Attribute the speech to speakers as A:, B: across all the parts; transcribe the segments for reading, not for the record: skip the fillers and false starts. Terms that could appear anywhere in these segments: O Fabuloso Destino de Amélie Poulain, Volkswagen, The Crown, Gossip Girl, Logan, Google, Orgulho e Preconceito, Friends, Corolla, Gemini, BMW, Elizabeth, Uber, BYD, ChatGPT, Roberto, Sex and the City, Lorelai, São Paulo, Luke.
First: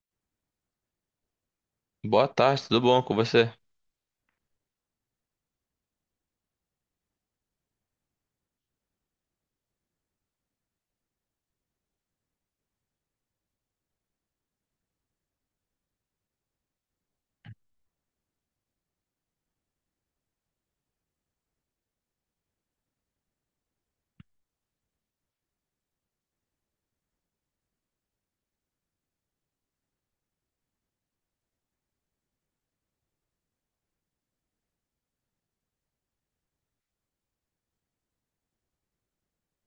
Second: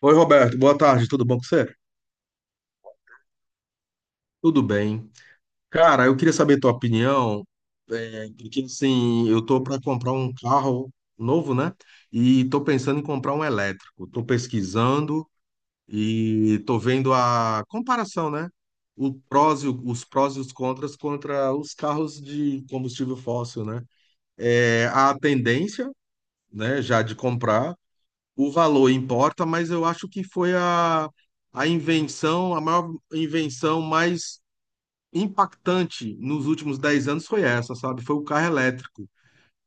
A: Oi, Roberto, boa tarde, tudo bom com você?
B: Boa tarde, tudo bom com você?
A: Tudo bem. Cara, eu queria saber tua opinião, porque assim, eu tô para comprar um carro novo, né? E tô pensando em comprar um elétrico. Tô pesquisando e tô vendo a comparação, né? O prós e o- Os prós e os contras contra os carros de combustível fóssil, né? É, a tendência, né, já de comprar. O valor importa, mas eu acho que foi a invenção, a maior invenção mais impactante nos últimos 10 anos foi essa, sabe? Foi o carro elétrico.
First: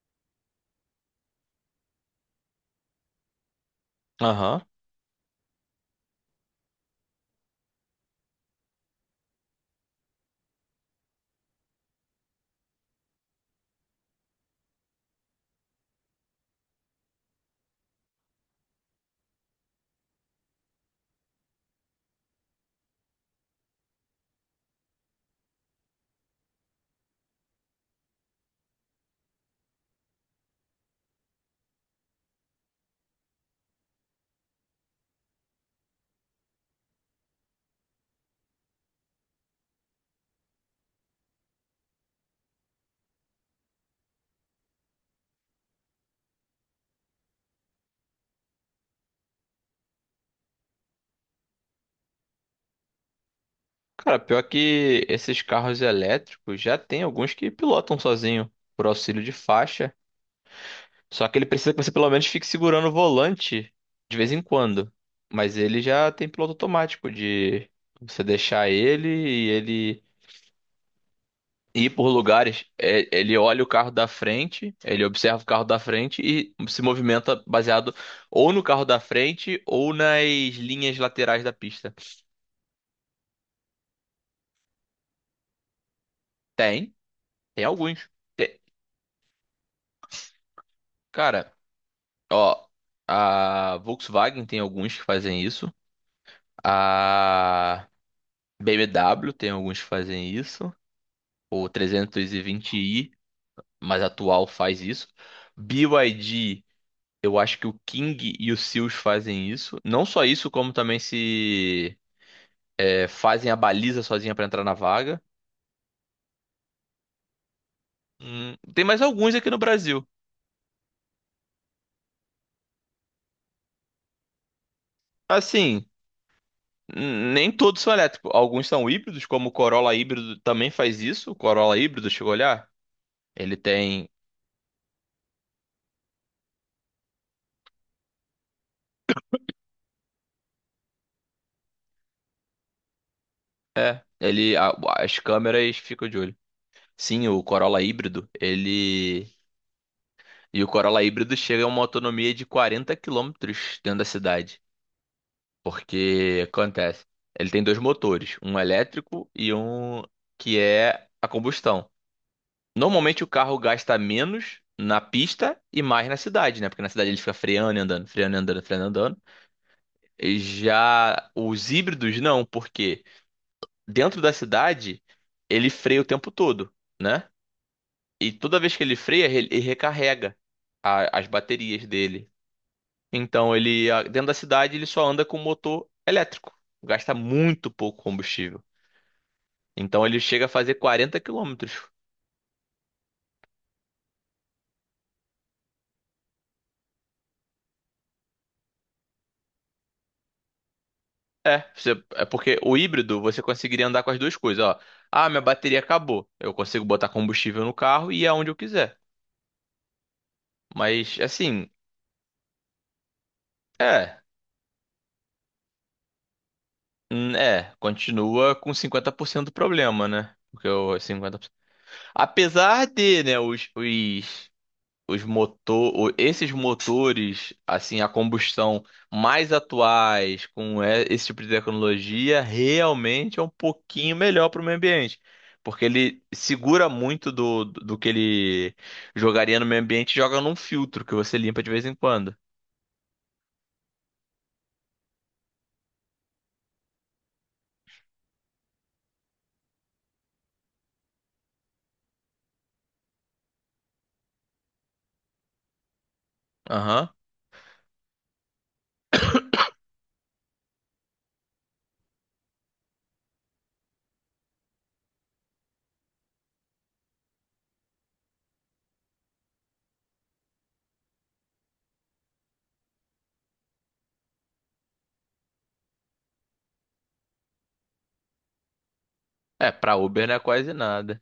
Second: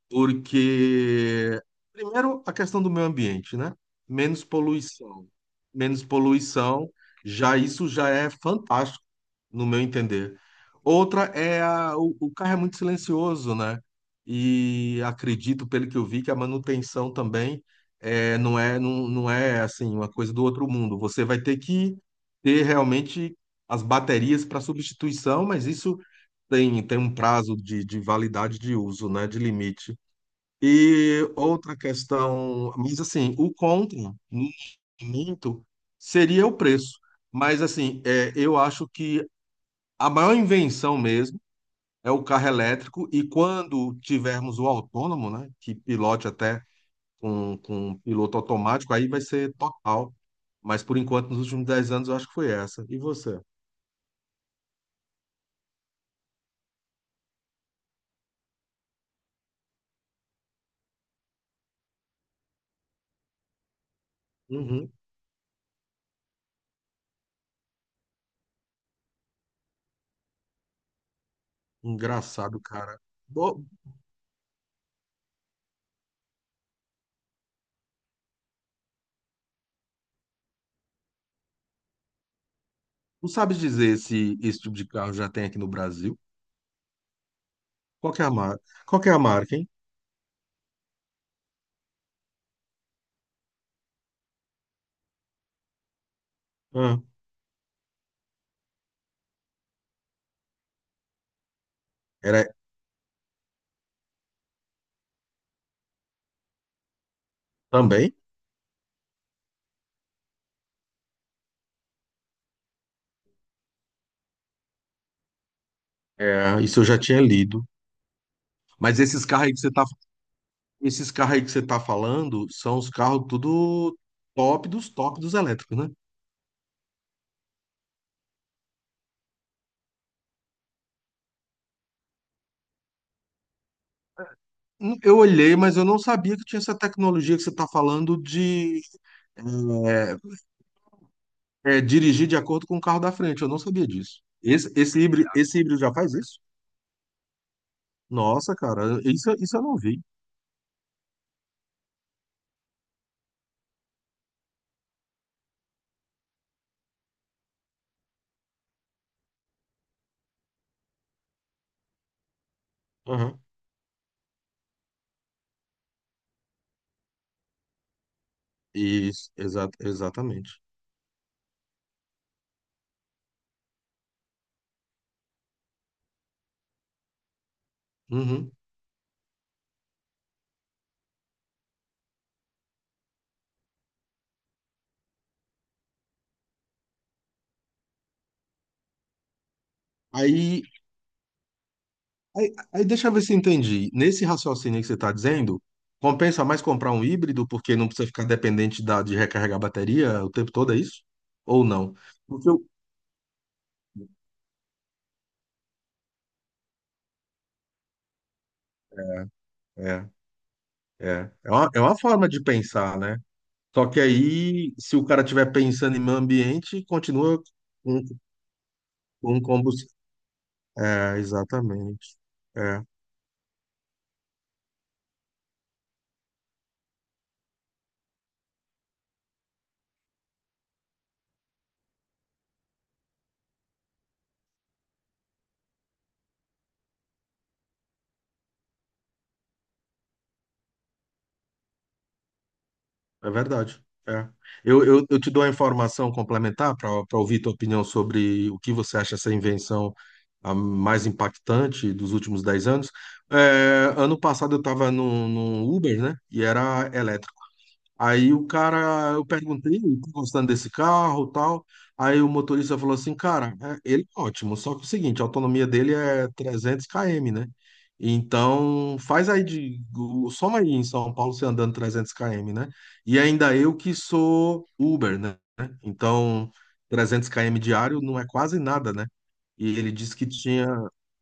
A: Porque, primeiro, a questão do meio ambiente, né? Menos
B: Aham.
A: poluição. Menos poluição, já isso já é fantástico no meu entender. Outra é o carro é muito silencioso, né? E acredito, pelo que eu vi, que a manutenção também é, não é, não é assim uma coisa do outro mundo. Você vai ter que ter realmente as baterias para substituição, mas isso tem um prazo de validade de uso, né? De limite. E outra questão, mas assim, o contra, no momento, seria o preço. Mas assim, é, eu acho que a maior invenção mesmo é o carro elétrico, e quando tivermos o autônomo, né, que pilote até com um piloto automático, aí vai ser total. Mas por enquanto, nos últimos 10 anos, eu acho que foi essa. E você?
B: Cara, pior que esses carros elétricos já tem alguns que pilotam sozinho por auxílio de faixa. Só que ele precisa que você pelo menos fique segurando o volante de vez em quando.
A: Uhum.
B: Mas ele já tem piloto automático de você deixar ele e ele ir por
A: Engraçado,
B: lugares.
A: cara.
B: Ele olha
A: Bo-
B: o carro da frente, ele observa o carro da frente e se movimenta baseado ou no carro da frente ou nas linhas laterais da pista.
A: Não sabe dizer se esse tipo de carro já tem aqui no Brasil?
B: Tem, tem, alguns.
A: Qual que é a marca? Qual que é a marca, hein?
B: Cara, ó, a Volkswagen tem alguns que fazem isso,
A: Ah,
B: a BMW tem alguns que fazem isso, o
A: era
B: 320i mais atual faz isso, BYD, eu acho que o
A: também?
B: King e o Seals fazem isso, não só isso, como também se é, fazem a baliza sozinha pra entrar na vaga.
A: É, isso eu já tinha lido.
B: Tem
A: Mas
B: mais
A: esses
B: alguns
A: carros
B: aqui
A: aí
B: no
A: que você está
B: Brasil.
A: Esses carros aí que você tá falando são os carros tudo top dos elétricos,
B: Assim,
A: né?
B: nem todos são elétricos, alguns são híbridos, como o Corolla híbrido também faz isso. O Corolla híbrido, chegou a olhar? Ele tem.
A: Eu olhei, mas eu não sabia que tinha essa tecnologia que você tá falando de dirigir de acordo com o carro da frente. Eu não sabia
B: É,
A: disso.
B: ele. a- As
A: Esse
B: câmeras
A: híbrido já
B: ficam
A: faz
B: de olho.
A: isso?
B: Sim, o Corolla híbrido,
A: Nossa, cara,
B: ele.
A: isso eu não vi.
B: E o Corolla híbrido chega a uma autonomia de 40 quilômetros dentro da cidade. Porque acontece. Ele tem dois motores, um elétrico e um que é a combustão. Normalmente o
A: Aham.
B: carro gasta menos na pista e mais na cidade, né? Porque na cidade ele fica freando e andando, freando e andando, freando e andando.
A: Isso,
B: E
A: exatamente.
B: já os híbridos não, porque dentro da cidade, ele freia o tempo todo, né? E
A: Uhum.
B: toda vez que ele freia, ele recarrega as baterias dele. Então, dentro da cidade, ele só anda com motor elétrico. Gasta muito pouco combustível. Então, ele chega a
A: Aí
B: fazer 40 quilômetros.
A: aí deixa eu ver se entendi. Nesse raciocínio que você está dizendo, compensa mais comprar um híbrido porque não precisa ficar dependente de recarregar a bateria o tempo todo, é isso? Ou não?
B: É
A: Porque
B: porque
A: eu-
B: o híbrido você conseguiria andar com as duas coisas, ó. Ah, minha bateria acabou. Eu consigo botar combustível no carro e ir aonde eu quiser.
A: É,
B: Mas,
A: é.
B: assim,
A: É uma forma de pensar, né? Só que
B: é.
A: aí, se o cara estiver pensando em meio ambiente, continua com,
B: Continua com cinquenta por
A: com
B: cento do
A: combustível.
B: problema, né? Porque o
A: É,
B: 50%.
A: exatamente.
B: Apesar de, né, os motor, esses motores, assim, a combustão mais atuais, com esse tipo de tecnologia, realmente é um pouquinho melhor para o meio ambiente. Porque ele segura muito do que ele jogaria no meio ambiente e joga num filtro que você limpa de vez em quando.
A: É verdade. É. Eu te dou a informação complementar para ouvir tua opinião sobre o que você acha essa invenção a mais impactante dos últimos 10 anos. É, ano passado eu estava num Uber, né? E era
B: Aham.
A: elétrico. Aí o cara, eu perguntei, tá gostando desse carro, tal. Aí o motorista falou assim, cara, ele é ótimo, só que é o seguinte, a autonomia dele é 300 km, né? Então, faz aí soma aí em São Paulo você andando 300 km, né? E ainda eu que sou Uber, né? Então, 300 km diário não é quase nada, né?
B: É,
A: E ele
B: para
A: disse que
B: Uber não é quase
A: tinha
B: nada.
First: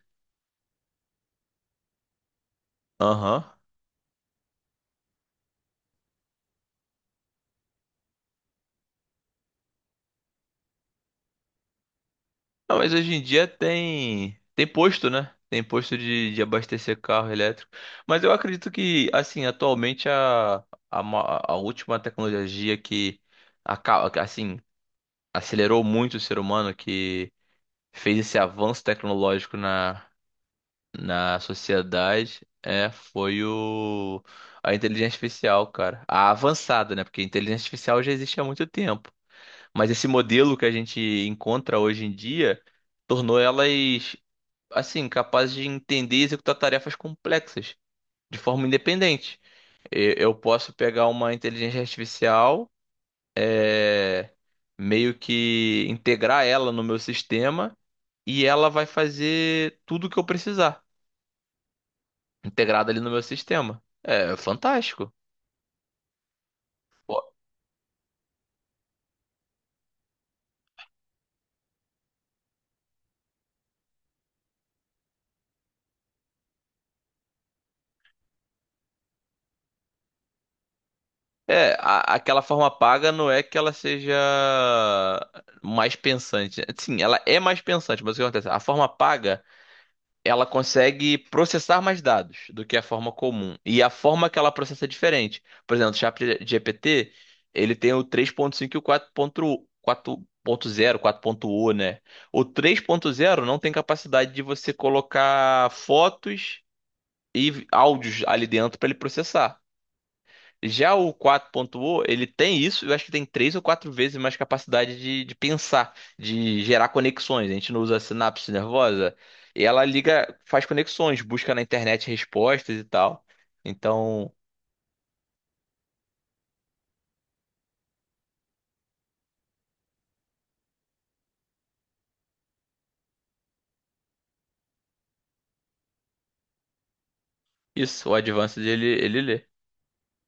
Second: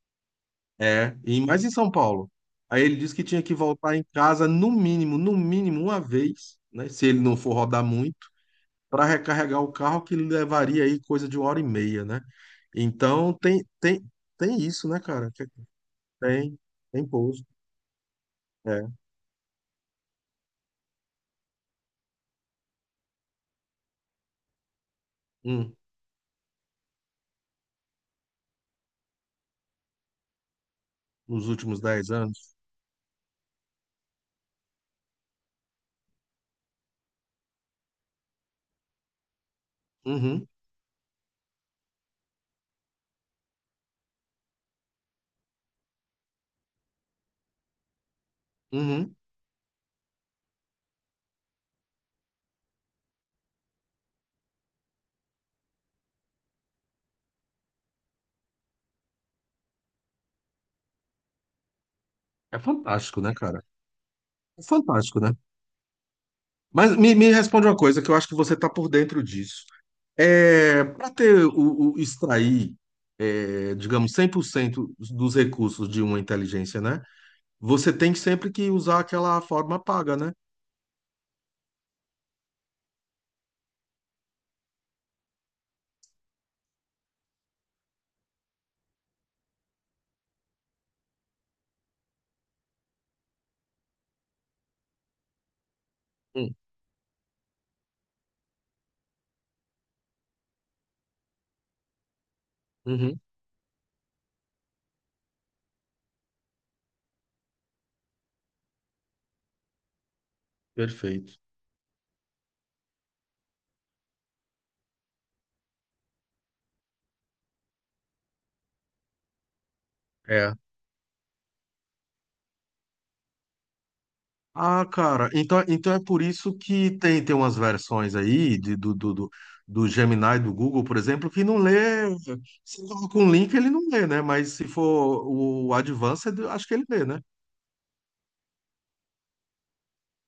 A: é, e mais em São Paulo. Aí ele disse que tinha
B: Aham.
A: que voltar em casa no mínimo, no mínimo uma vez, né? Se ele não for rodar muito, para recarregar o carro que levaria aí coisa de uma hora e meia, né?
B: Não, mas hoje em
A: Então
B: dia
A: tem tem
B: tem
A: tem
B: tem
A: isso, né,
B: posto,
A: cara?
B: né? Tem posto de
A: Tem
B: abastecer
A: tem
B: carro
A: pouso,
B: elétrico. Mas eu acredito
A: é,
B: que, assim, atualmente a última tecnologia que acaba, assim,
A: hum,
B: acelerou muito o ser humano, que fez esse avanço tecnológico na
A: nos últimos 10
B: sociedade,
A: anos.
B: foi a inteligência artificial, cara. A avançada, né? Porque a inteligência artificial já existe há muito tempo. Mas esse
A: Uhum,
B: modelo que a gente encontra hoje em dia tornou elas assim, capaz de entender e executar tarefas complexas de forma
A: uhum.
B: independente. Eu posso pegar uma inteligência artificial, é, meio que integrar ela no meu sistema e ela vai fazer tudo o que eu precisar,
A: É
B: integrada ali no meu
A: fantástico, né, cara?
B: sistema. É
A: É
B: fantástico.
A: fantástico, né? Mas
B: Pô,
A: me responde uma coisa que eu acho que você tá por dentro disso. É, para ter extrair, é, digamos, 100% dos recursos de uma inteligência, né? Você tem sempre que usar aquela forma paga, né?
B: Aquela forma paga não é que ela seja mais pensante. Sim, ela é mais pensante, mas o que acontece? A forma paga ela consegue processar mais dados do que a forma comum. E a forma que ela processa é diferente. Por exemplo, o
A: Hum,
B: ChatGPT, ele tem o 3.5 e o 4.0, né? O três ponto
A: uhum,
B: zero não tem capacidade de você colocar fotos e áudios ali dentro para ele processar. Já o
A: perfeito.
B: 4.0, ele tem isso, eu acho que tem três ou quatro vezes mais capacidade de pensar, de gerar conexões. A gente não usa a sinapse nervosa, e ela liga,
A: É.
B: faz conexões, busca na internet respostas e tal. Então,
A: Ah, cara, então é por isso que tem, tem umas versões aí do Gemini do Google, por exemplo, que não lê. Se coloca um link, ele não lê, né? Mas se for o Advanced, acho que ele lê, né?
B: isso, o Advanced ele lê,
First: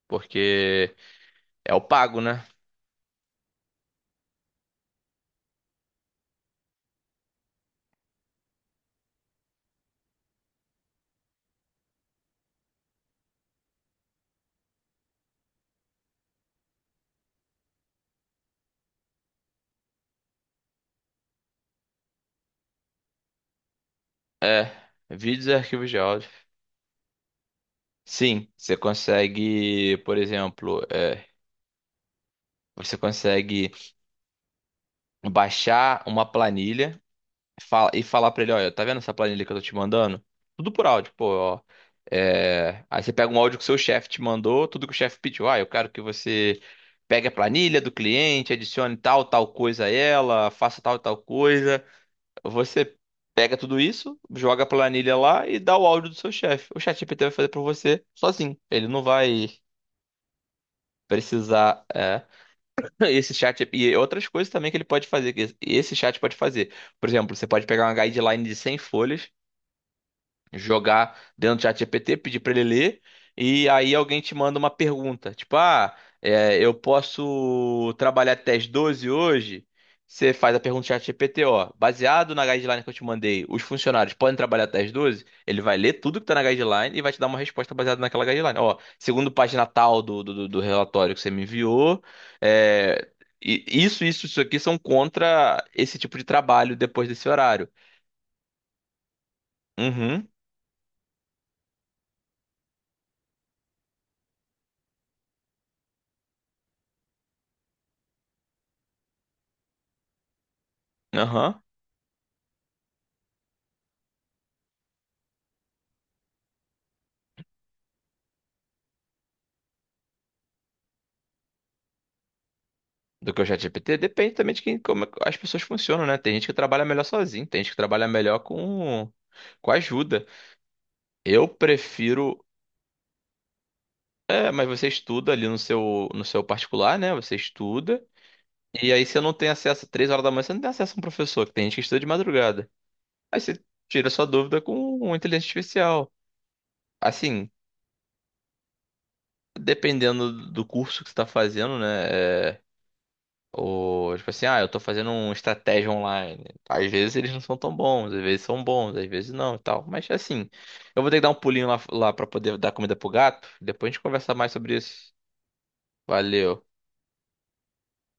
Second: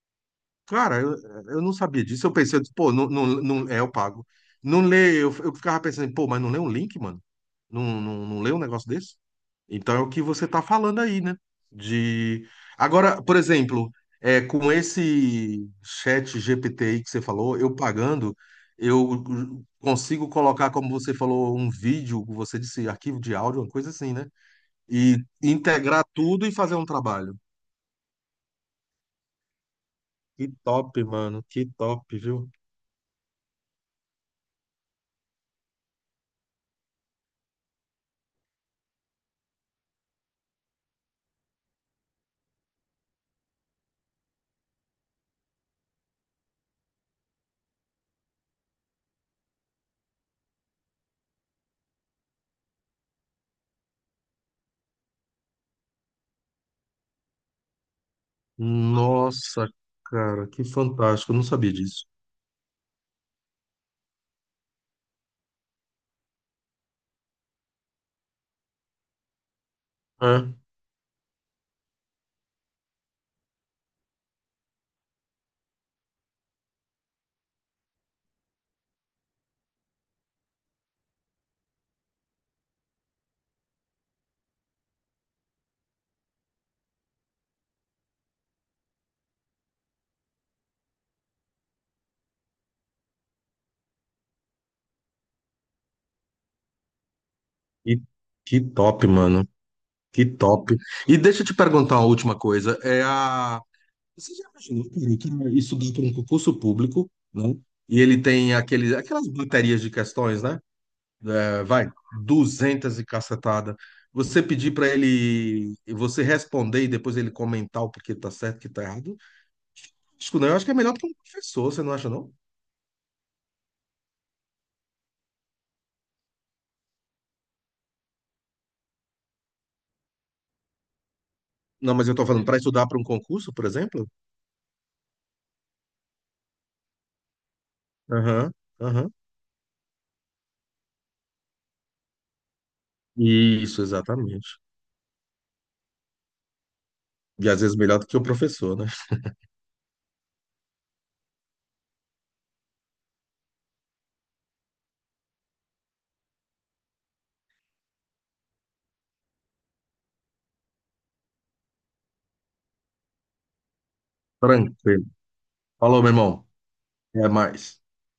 B: porque
A: Cara, eu, eu
B: é
A: não
B: o
A: sabia
B: pago,
A: disso. Eu
B: né?
A: pensei, eu disse, pô, não, é, eu pago. Não leio, eu ficava pensando, pô, mas não lê um link, mano? Não lê um negócio desse? Então é o que você tá falando aí, né? De. Agora, por exemplo, é, com esse chat GPT aí que você falou, eu pagando, eu consigo colocar, como você falou, um vídeo, você disse, arquivo de áudio, uma coisa assim, né? E
B: Vídeos e arquivos de
A: integrar
B: áudio.
A: tudo e fazer um trabalho.
B: Sim, você consegue, por
A: Que
B: exemplo,
A: top,
B: é,
A: mano, que top, viu?
B: você consegue baixar uma planilha. E falar pra ele, olha, tá vendo essa planilha que eu tô te mandando? Tudo por áudio, pô, ó. Aí você pega um áudio que o seu chefe te mandou, tudo que o chefe pediu. Ah, eu quero que você pegue a planilha do cliente, adicione tal, tal coisa a ela, faça tal, tal coisa. Você pega tudo isso, joga a planilha lá e dá o áudio do seu chefe. O ChatGPT vai fazer pra você sozinho. Ele não vai
A: Nossa, cara, que fantástico. Eu não sabia
B: precisar.
A: disso.
B: Esse chat e outras coisas também que ele pode fazer, que esse chat pode fazer. Por exemplo, você pode pegar uma guideline de 100 folhas,
A: É.
B: jogar dentro do ChatGPT, pedir para ele ler, e aí alguém te manda uma pergunta, tipo, ah, eu posso trabalhar até as 12 hoje? Você faz a pergunta do ChatGPT, ó, baseado na guideline que eu te mandei, os funcionários podem trabalhar até as 12? Ele vai ler tudo que tá na guideline e vai te dar uma resposta baseada naquela guideline. Ó, segundo página tal do relatório que você me enviou, é, isso, isso aqui são contra esse tipo de trabalho depois desse horário.
A: E que top, mano. Que
B: Uhum,
A: top. E deixa eu te perguntar uma última coisa. É a... Você já imaginou, cara, que isso dá para um concurso público, né? E ele tem aquele, aquelas baterias de questões, né?
B: aham.
A: É, vai, 200 e cacetada. Você pedir para ele, você responder e depois ele comentar o porquê tá certo, o que tá errado. Acho que não, eu acho que é melhor para um professor, você não acha, não?
B: Do que o ChatGPT? Depende também de quem, como as pessoas funcionam, né? Tem gente que trabalha melhor sozinho, tem gente que trabalha melhor com ajuda. Eu
A: Não, mas eu tô
B: prefiro.
A: falando para estudar para um concurso, por exemplo?
B: É, mas você estuda ali no seu, no seu particular, né? Você estuda.
A: Aham,
B: E aí
A: aham.
B: você não tem acesso, 3 horas da manhã, você não tem acesso a um professor, que tem gente que estuda de madrugada. Aí você
A: Isso,
B: tira sua
A: exatamente.
B: dúvida com uma inteligência artificial. Assim,
A: E às vezes melhor do que o professor, né?
B: dependendo do curso que você está fazendo, né? Ou, tipo assim, ah, eu tô fazendo uma estratégia online. Às vezes eles não são tão bons, às vezes são bons, às vezes não e tal. Mas assim, eu vou ter que dar um pulinho lá, lá pra poder dar comida pro gato. Depois a gente conversa mais sobre
A: Tranquilo.
B: isso.
A: Falou, meu irmão.
B: Valeu.
A: Até mais.